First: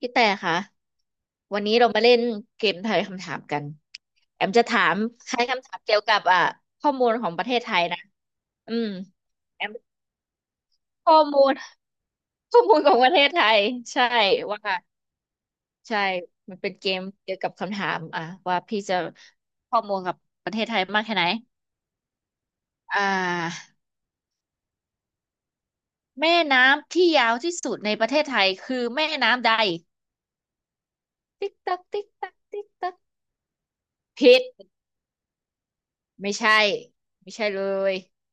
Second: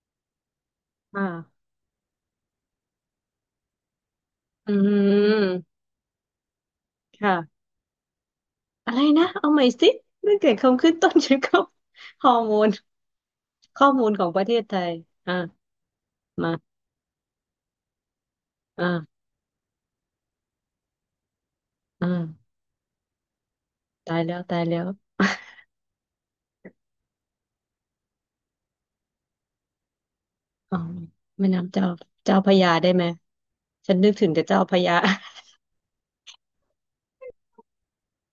พี่แต่คะวันอ่านี้เรามาเล่นเกมทายคำถามกันแอมจะอืถามคล้ายคำถามมเกี่ยวกับข้อมูลของประเทศค่ะไทยนะอืมอะไรนะเอาใหแอม่มสิเรื่องเกี่ยวกับคำขึ้นต้ข้อนชื่อมูล เขาฮอร์ โมข้อนมูลของประเทศไทยข้อใช่มูลของประเทว่าศไทยอ่าใช่มันเป็นมาเกมเกี่ยวกับคำถามว่าพี่อ่าจะข้อมูลกับประเทศไทยมากแค่ไหนอ่าอ่าตายแล้วตายแล้วแม่น้ำที่ยาวที่สุดในประเทศไทยคือแม่น้ำใดอ๋อแม่ติ๊กน้ำตักเจ้าติ๊กตักเจ้าพระติ๊กยาได้ตักไหม ฉันนึกถึงผิแต่ด เจ้าพระยา ไม่ใช่ไม่ใช่เลย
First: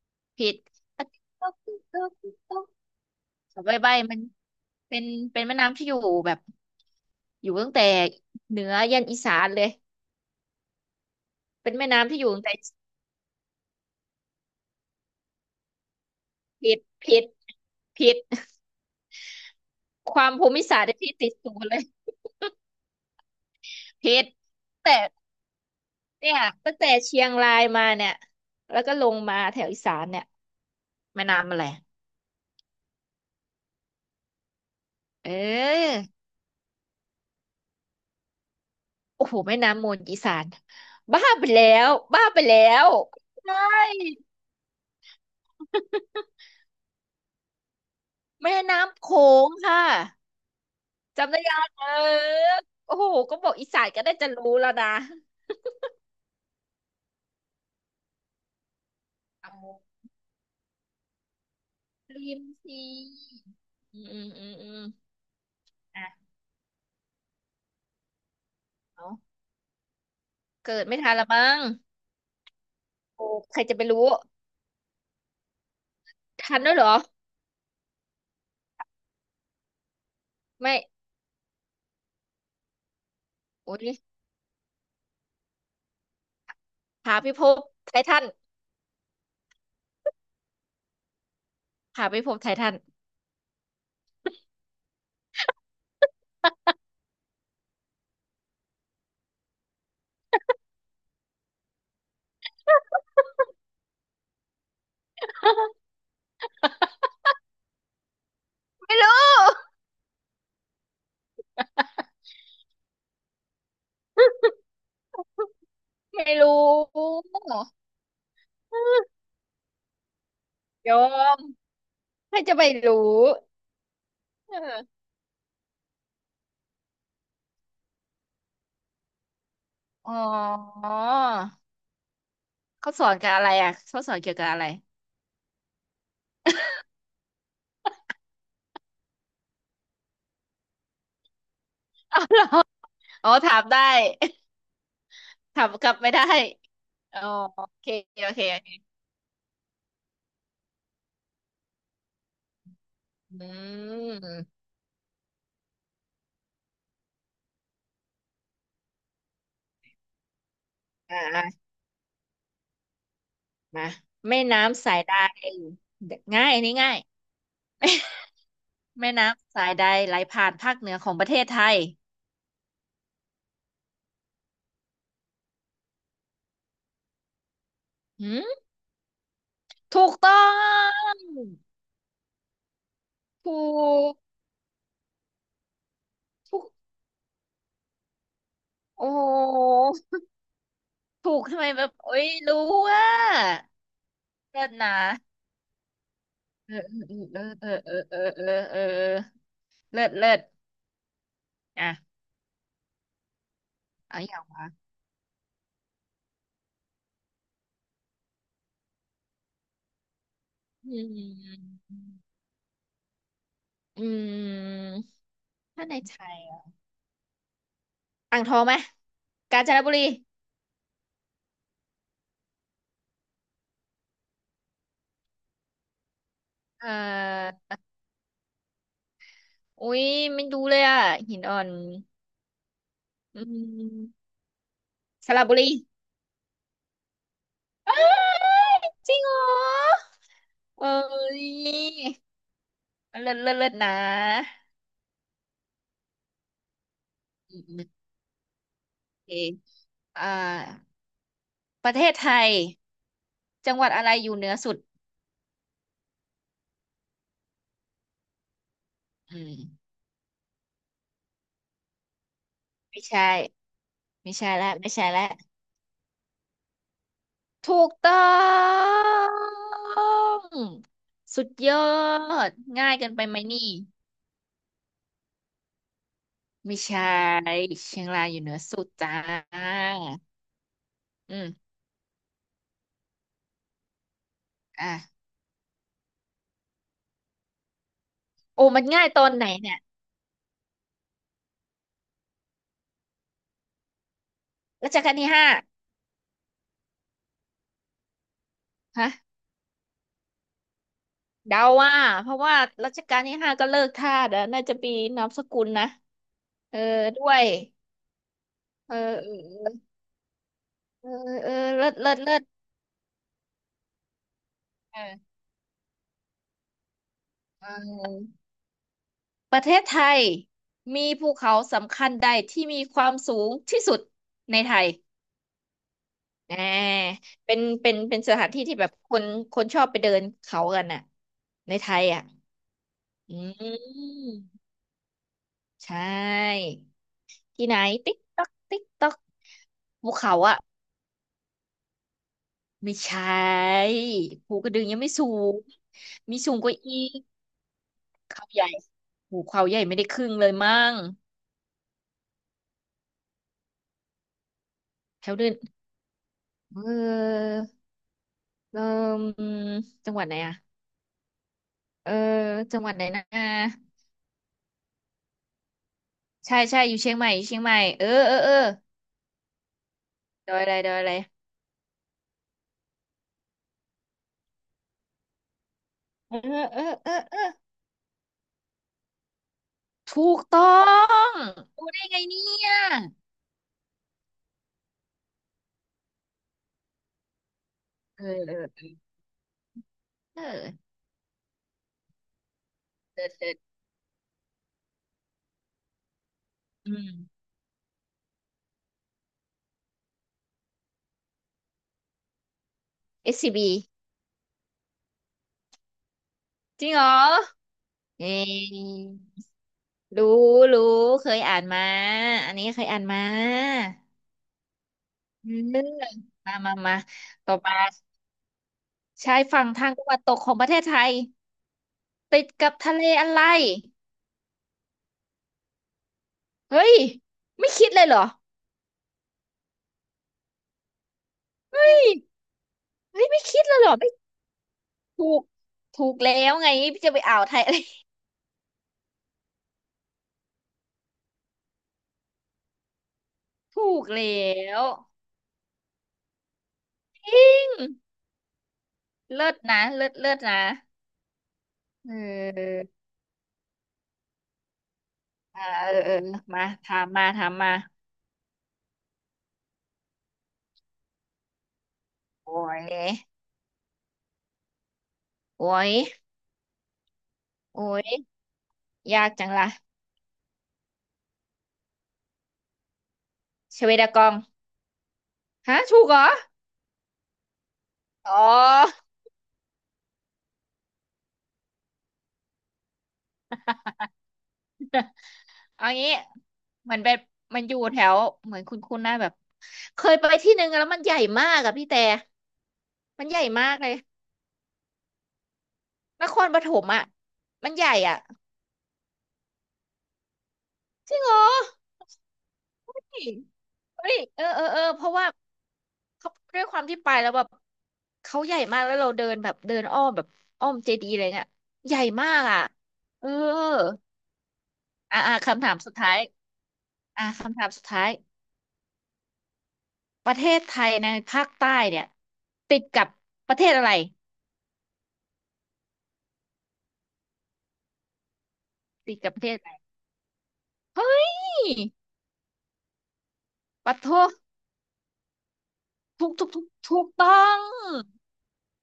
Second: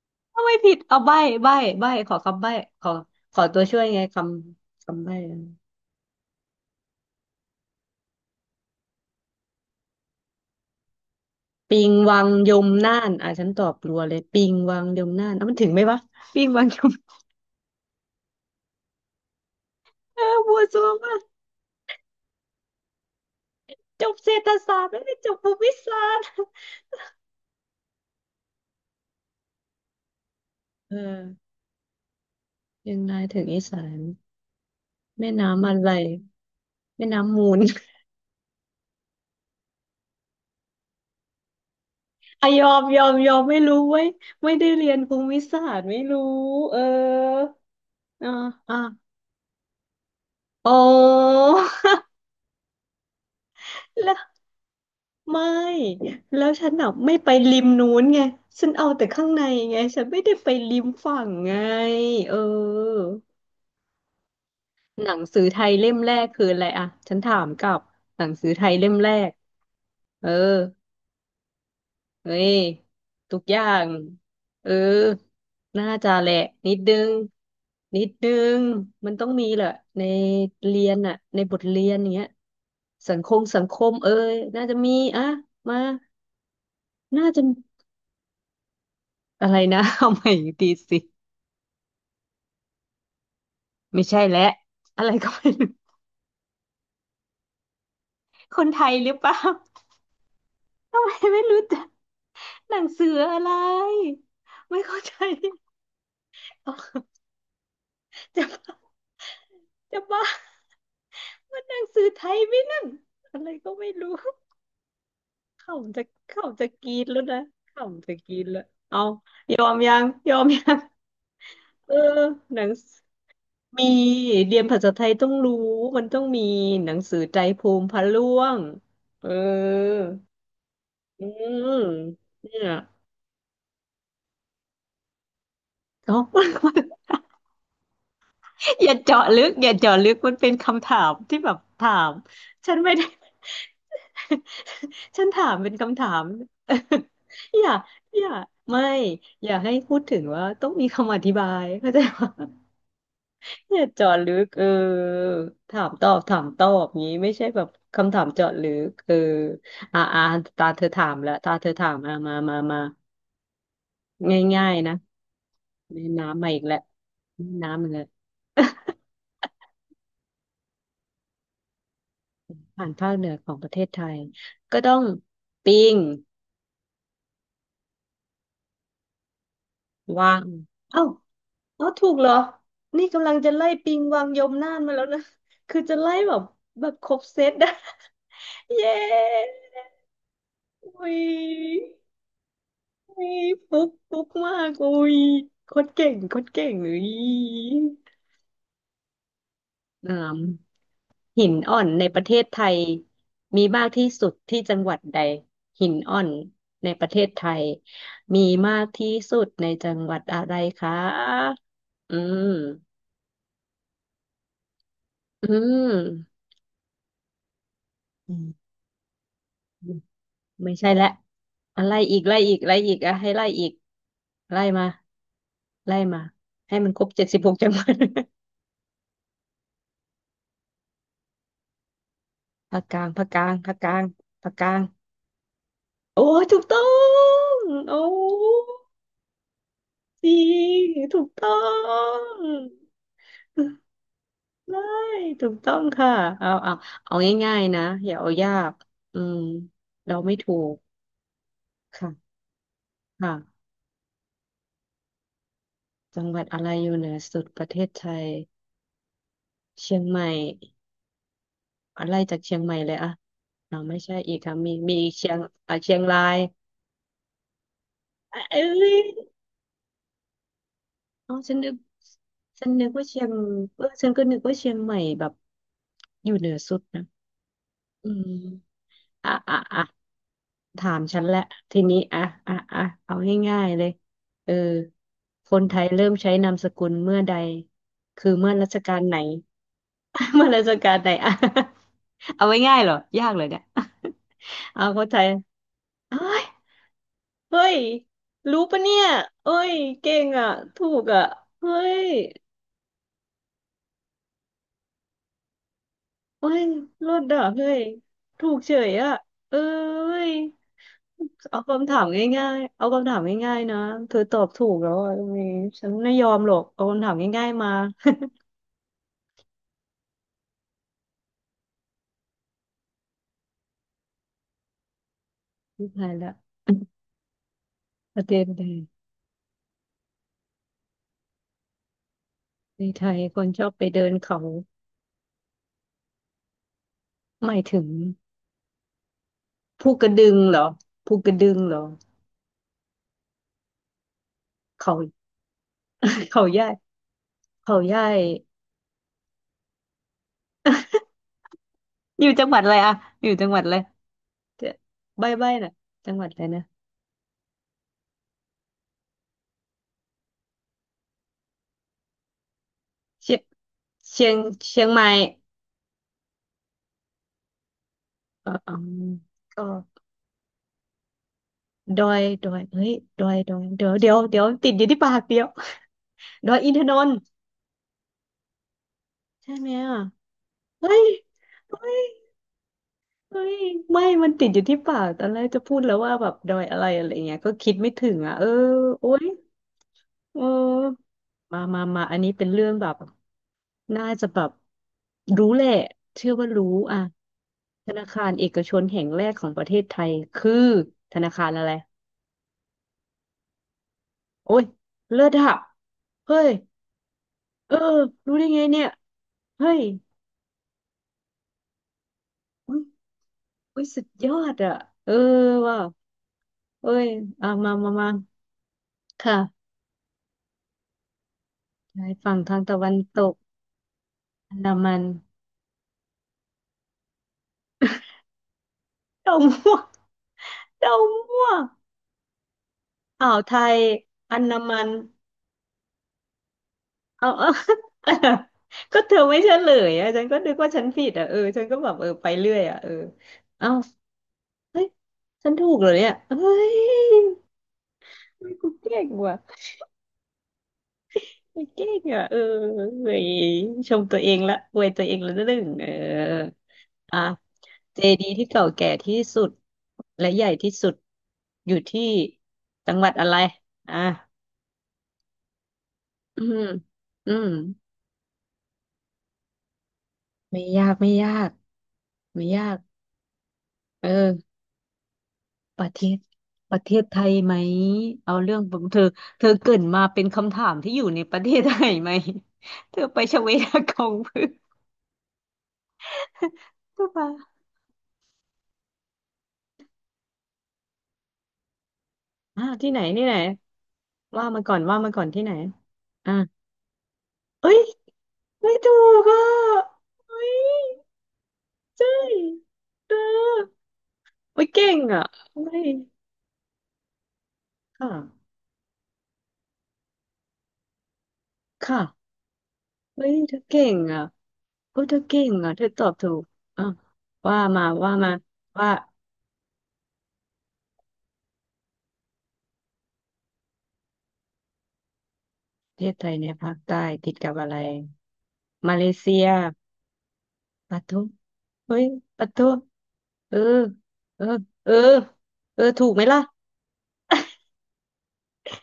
ทำผิไมดผิดเอาอะใบ้ติ๊กต๊อใบ้กติ๊กใบ้ต๊อขกอติ๊กคำใบ้ต๊อกขอขอขตัอวใบช่วยใบไงคมันำเป็คำนใบ้อะเป็นแม่น้ำที่อยู่แบบอยู่ตั้งแต่เหนือยันอีสานเลยเป็นปิแม่งน้ำวัที่องยู่ตั้งยแต่มน่านอ่ะฉันตอบรัวเลยปิงวังยมน่านเอามันถึงไหมวะปิงวังผิยดม ผิดผิด คเออวามภูบัวมิซัศาสตวร์ที่มาก ติดศูนย์เลยจผิบดเศรษฐศาสตร์แต่ไม่ได้จบภูมิศาสตเนี่ร์ยตั้งแต่เชียงรายมาเนี่ยแล้วก็ลงมาแถวอีสานเนี่ยเออแม่น้ำอะไรยังไงถึงอีสานเอแม่น้ำอะไรอ แม่น้ำมูล โอ้โหแม่น้ำมูลอีสานบ้าไปแล้วบ้าไปอะแล้ยอมวยอมยอมใช่ไม่รู้ไว้ยไม่ได้เรียนภูมิศาสตร์ไม่รู้เอออ่าแม่อ่าน้ำโขงค่ะอ๋อ จำได้ยังเออ โอ้โหก็บอกอีสานก็แล้ได้วจะรู้แล้วนะไม่แล้วฉันอ่ะไม่ไปริมนู้นไงฉันเอาแต่ข้างในไงเอาฉันไม่ได้ไปริมฝั่งไงลืเอมทีออืมอืมอืมอืมหนังสือไทยเล่มแรกอ่ะคืออะไรอะฉันถามกลับหนังสือไทยเล่มแรเอากเออ เกิดไม่ทันละมั้งเฮ้ยโอ้ทุกอใครย่าจะไปงรู้เออน่าจะแหละทันด้นิวยดเหรอนึงนิดนึงมันต้องมีแหละในไม่เรียนอะในบทเรียนอย่างเงี้ยสังคมสังคโอ้มยเอ้ยน่าจะมีอะมาหาน่าพิจะภพไททันอะไรนะ เอาใหม่อีกทีสิหาพิภพไททัน ไม่ใช่แล้วอะไรก็ไม่รู้คนไทยหรือเปล่าทำไมไม่รู้จักหนังสืออะไรไม่เข้าใจ จะ ไม่รู้จะบ้า มันหนังสือไทยไหมนั่นอะไรก็ไม่รู้ขำจะไม่ขำจะรู้กรีดแล้วนะขำจะกรีดแล้วเอายอมยังยอมยังยอมเออใครจะหนัไปงสรู้ มีเอเรียนภาษาไทอยต้องรู้มันต้องมีหนังสือใจภูมิพระร่วงเอออ๋ออืมเนี่ยเขาสอนกับอะไรเขาสอนเกี่ยวกับอะไรเอ้า อย่าเจาะลึกอย่าเจาะลึกมันเป็นคำถามที่แบบถามอ๋อเหรอฉันไม่ได้ อ๋อถามได้ ฉันถามถาเป็มนกลับคำถาไม่ได้ม อ๋อ โออย่าเคอโอย่าเคโอเคไม่อย่าให้พูดถึงว่าต้องมีคำอธิบาย เข้าใจปะ อือย่าเจาะลึกเอมอถามตอบถามตอบงี้ไม่ใช่แบบคำถามเจาะลึกเอออ่าอ่าตาเธอถามอ่าแล้วตาเธอถามอ่ามามามามาแม่ง่ายน้ำๆนะสายใดแม่น้ำง่ามายอีอักนนี้แล้วง่ายแม่น้ำมาแล้ว แม่น้ำสายใดไหลผ่านภาคเหนือของประเทศไทย ผ่านภาคเหนือของประเทศไทย ก็ต้องปิงหืมถูกวาต้องเอ้า งอ๋อถูกเหรอนี่กำลังจะถูไล่ปิงกวังยมน่านมาแล้วนะ คือจะไล่แบบถูกแบบครบเซตนะ เย้โอ้โหอุ้ยถูกทำไมแบบโอ้ยรู้ว่าอุ้ยฟุกฟุกมาเลิศกอุ้นะ ยโคตรเก่งโคตรเก่เองออุ้ยเออเออเออเออเออเออเออเลิศอ่าเลิศหินอ่อนอ่ะในประเทศไทยมีมากที่เอาสุอดย่างที่วะจังหวัดใดหินอ่อนในประเทศไทยมีมากที่สุดในจังหวัดอะไรคอืะ มอืมอืมอืถ้าในไทยม อ่างทองไหมกาญจนบุรีไม่ใช่และอะไรอีกไล่อีกไล่อีกอะให้ไล่อีกไล่มาไล่มาให้มัเอ่นครบเจ็ดสิบหอกจังหวัด อุ้ยไม่ดูเลยหินอ่อน ภาคกลางภาคกอืลางภาคกลางมภาคกลางสระบุรีโอ้ยถูกต้องเอ้โอ้ยจริงเหรอจริเอ้งถูกต้อยงเลิศเลิศเลิศนะได้ถูกต้องค่ะเอาเอาเอาง่าอืยๆนะมอย่าเอายากอืโอเคมเราอ่าไม่ถูกประเทศไทค่ะยค่ะจังหวัดอะไรอยู่เหนือสุดจังหวัดอะไรอยู่เหนือสุดประเทศไทยอืมเชียงใหม่ อะไล่จากเชียงใหม่เลยไม่อะใช่ เ่าไม่ใช่ไม่อีกใช่ค่ะแล้วมีไม่มีใช่อีกแล้วเชียงอ่ะเชียงรายถูกต้ออ่ะเอ้ยงอ๋อสุดฉันนึยกอดฉันนึง่ากยว่าเกินเชีไปยงไหมนี่เออฉันก็นึกว่าเชียงใหม่แบบอยู่เหนือสุไม่ดนะใช่เชียงอืรายอยู่เหนือสุมดจ้าอ่ะถามฉันแหอืละมทีนี้อ่ะอ่ะเอาง่ายๆเลยเอออ่ะคนไทยเริ่มใช้นามสกุลเมื่อใดคือเมื่อโอ้รัชมันกาลง่ายไหน ตอนไหนเนี่ย เมื่อรัชกาลไหนอ่ะเอาไว้ง่ายเหรอยากเลยเนี่ยเอารัชคนกาลไทยที่ห้าเอ้ย เฮ้ยรู้ปะเนี่ยฮะเอ้ยเก่งอ่ะ ถูกอ่ะเดาเฮ้ว่ายเพราะว่ารัชกาลที่ห้าก็เลิกทาสอะน่าจะปีนามสกุลนะเอ้ยเออรอด้ดวอ่ะยเฮ้ยถูกเฉยเอออ่ะเอเอ้อยเออเออเออเอาเลิคำศถามเลิศเลิศง่ายๆ เอาคำถามง่ายๆนะเธอตอบถูกแล้วอ่ะตรงเออนี้ฉันไม่ยอมหรอกเอาคำถามง่ายเๆมา ออ ประเทศไทยมีภูเขาสำคัญใดที่มีความสูงที่สุดในไทย ไม่ทายละ อ่ เป็นเป็นปเป็นระสเด็นถานเลที่ที่ยแบบคนชอบไปเดินเขากันน่ะในไทยในไทยอืคนชอบไปเดินเขามใช่หมายที่ไหนถึงติ๊กต๊อกติ๊กต๊อกภูกภูระดึเขางเหรอภูกระดึงเหรอไม่ใช่ภูกระดึงเขายังไม่สูงมีเขาสูใหงญ่กว่าอีกเขาใหญ่เขาใหญ่ภูเขาใหญ่ไม่ได้ครึ่งเลยมั้งอยู่จังหวัดอะไรอะอยู่จังหวัดอะไร เดี๋ยวแถใบ้วเดิใบ้นน่ะจังหวัดอะไรนะเออเออจังหวัดไหนอะ เออจังหวัดไหนนะเชียงเชียงเชียงใหม่ใช่ใช่อยู่เชียงใหม่อยู่เชียงใหม่เออเออเอเออออืมก็ดอยอะไรดอยอะไรดอยดอยเฮ้ยดอยดอยเดี๋ยวเดี๋ยวเดี๋ยวติดอยู่ที่ปากเดียว เอ ดอยออินเอทอนนเออท์เออใช่ไหมอ่ะถูกต้อเฮ้ยงเฮ้รู้ได้ยไงเนี่ยเฮ้ยไม่มันติดอยู่ที่ปากตอนแรกจะพูดแล้วว่าแบบดอยอะไรอะไรเงี้ยก็คิดไม่ถึงเอออ่ะเออเออโอ๊ย เอเอออมามามาอันนี้เป็นเรื่องแบบเลิศเลิศน่าจะแบบรู้แหละเชื่อว่ารู้อือ่ะม ธนาคารเอกชนแห่งแรกของประเทศไทยคือธนาคารอะไร SCB โอ้ยเลิศอะเฮ้ยจริงเหรอเออเอ้รู้ได้ไงเนี่ยยเฮ้ยรู้รู้เคยอ่านมาอันนี้อุ้เคยยอ่านมาอุ้ยสุดยอดอะเอออืมมว่ะามาเอ้มายอ่ะต่อมามามามาชายค่ะฝั่งทางตะวันตกของประเทศไทยชายฝั่งติดทางกับตะวัทะนเลตอะกไรอันดามันเฮ้ยไม่คิดเลยเหรอ ดาวม่วงดาวม่วงเฮ้อ่ายวไม่ไทคิดเลยยเหรอไม่อันดามัน ถูกถูกแล้วไงจะไปเอา อ่า วเอา ไทยอะไร ก็เธอไม่เฉลยอะฉันก็นึกว่าฉันผิดอ่ะเออฉันก็แบบเออไปเรื่อยอ่ะเออเอ้า ถูกแล้เฮ้วยฉันถูกเหรอเนี่ยเฮ้ยอืมเฮ้ยกูเก่งว่ะเลิศนะเลิศเลิศนะกูเก่งเอ่ะเออออเฮ้ยชมตัวเองละอวยตัวเองละนิดหนึ่อ่างเอเอออเออมาถามอ่ะมาถามมาเจดีย์ที่เก่าแก่ที่สุดและใหญ่ที่สุดอยู่ที่โอ้ยจังหวัดอะไรอ่ะโอ้ยอืมอืมโอ้ยยากจังล่ะไม่ยากไม่ยากไม่ยากชเวเอดากออ งฮะประเทถูกเหศรอประเทศไทยไหมอ๋เอาเรื่องผมเธออเธอเกรินมาเป็นคำถามที่อยู่ในประเทศไทยไหม เธอไปชเวดากองเพื่อเอางี้มัเธนอเป็นมามันอยู่แถวเหมือนคุณหน้าแบบเคยไปที่หนึ่งแล้วมันใหญ่มากอะพี่แต่อ่าที่ไหนที่มันไหนใหญ่มากเลยว่ามาก่อนว่ามาก่อนที่ไหนนอ่าครปฐมอะเอ้มันยใหญ่อะไม่ถูกอ่ะเฮ้ยจริงเหรอ ใช่เธเฮ้ยอเฮ้ยเออเอเฮ้อยเออเก่งเพราะอ่ะว่าเฮ้ยเขาด้วยความที่ไปแล้วแบบค่ะเขาใหญ่มากแล้วเราเดินแบบเดินอ้อมแบบอ้อมเจดีย์อะไรเงี่ยใหญ่ค่ะมากเอเฮ้อยเธอเก่งอ่ะเฮ้ยเธอ่าออ่าเก่งคำถาอ่ะมเธอสุดตอท้าบยถูกอ่ะอ่าว่าคำถามสุมาดท้าว่ายมาว่า ประเทศไทยในภาคใต้เนี่ยติดกับประเทศอะไรประเทศไทยในยภาคใต้ติดกับอะไรมาเลติดกับเซีประยเทศอะไรปะทุเฮ้ยเฮ้ยปะทุเออปะโทเออเออเออถูกไหมถูกล่ะถูกถูกถูกต้อง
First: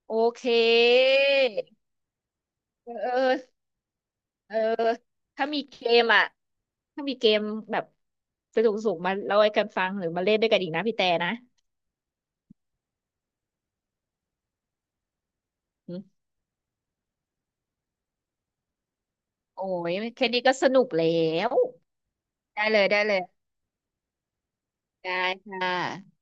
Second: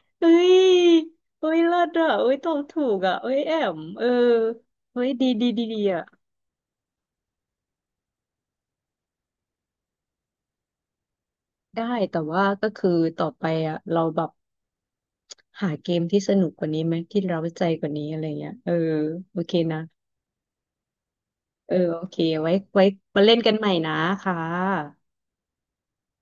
โอเฮ้เคยเฮ้ยเลิศอ่ะเฮ้ยตอบถูเออกอ่ะเออ เฮ้ยแอมเออเออ เฮ้ยดีดีถ้ามีดีดีเกอ่ะมถ้ามีเกมแบบสนุกๆมาเล่าให้กันฟังหรือมาเล่นด้วยกันอีกนะพี่แต่นะได้แต่ว่าก็คือต่อไปอ่ะเราแบบหาเกอืมมที่สนุกกว่านี้ไหมที่เราใจกว่านี้อะไรเงี้ยเออโอเคโอ้นะยแค่นี้ก็สนุกแล้ว เออโอเคไว้ได้เลไว้ยได้เลยมาเล่นกันใหม่นะคะได้ค่ะ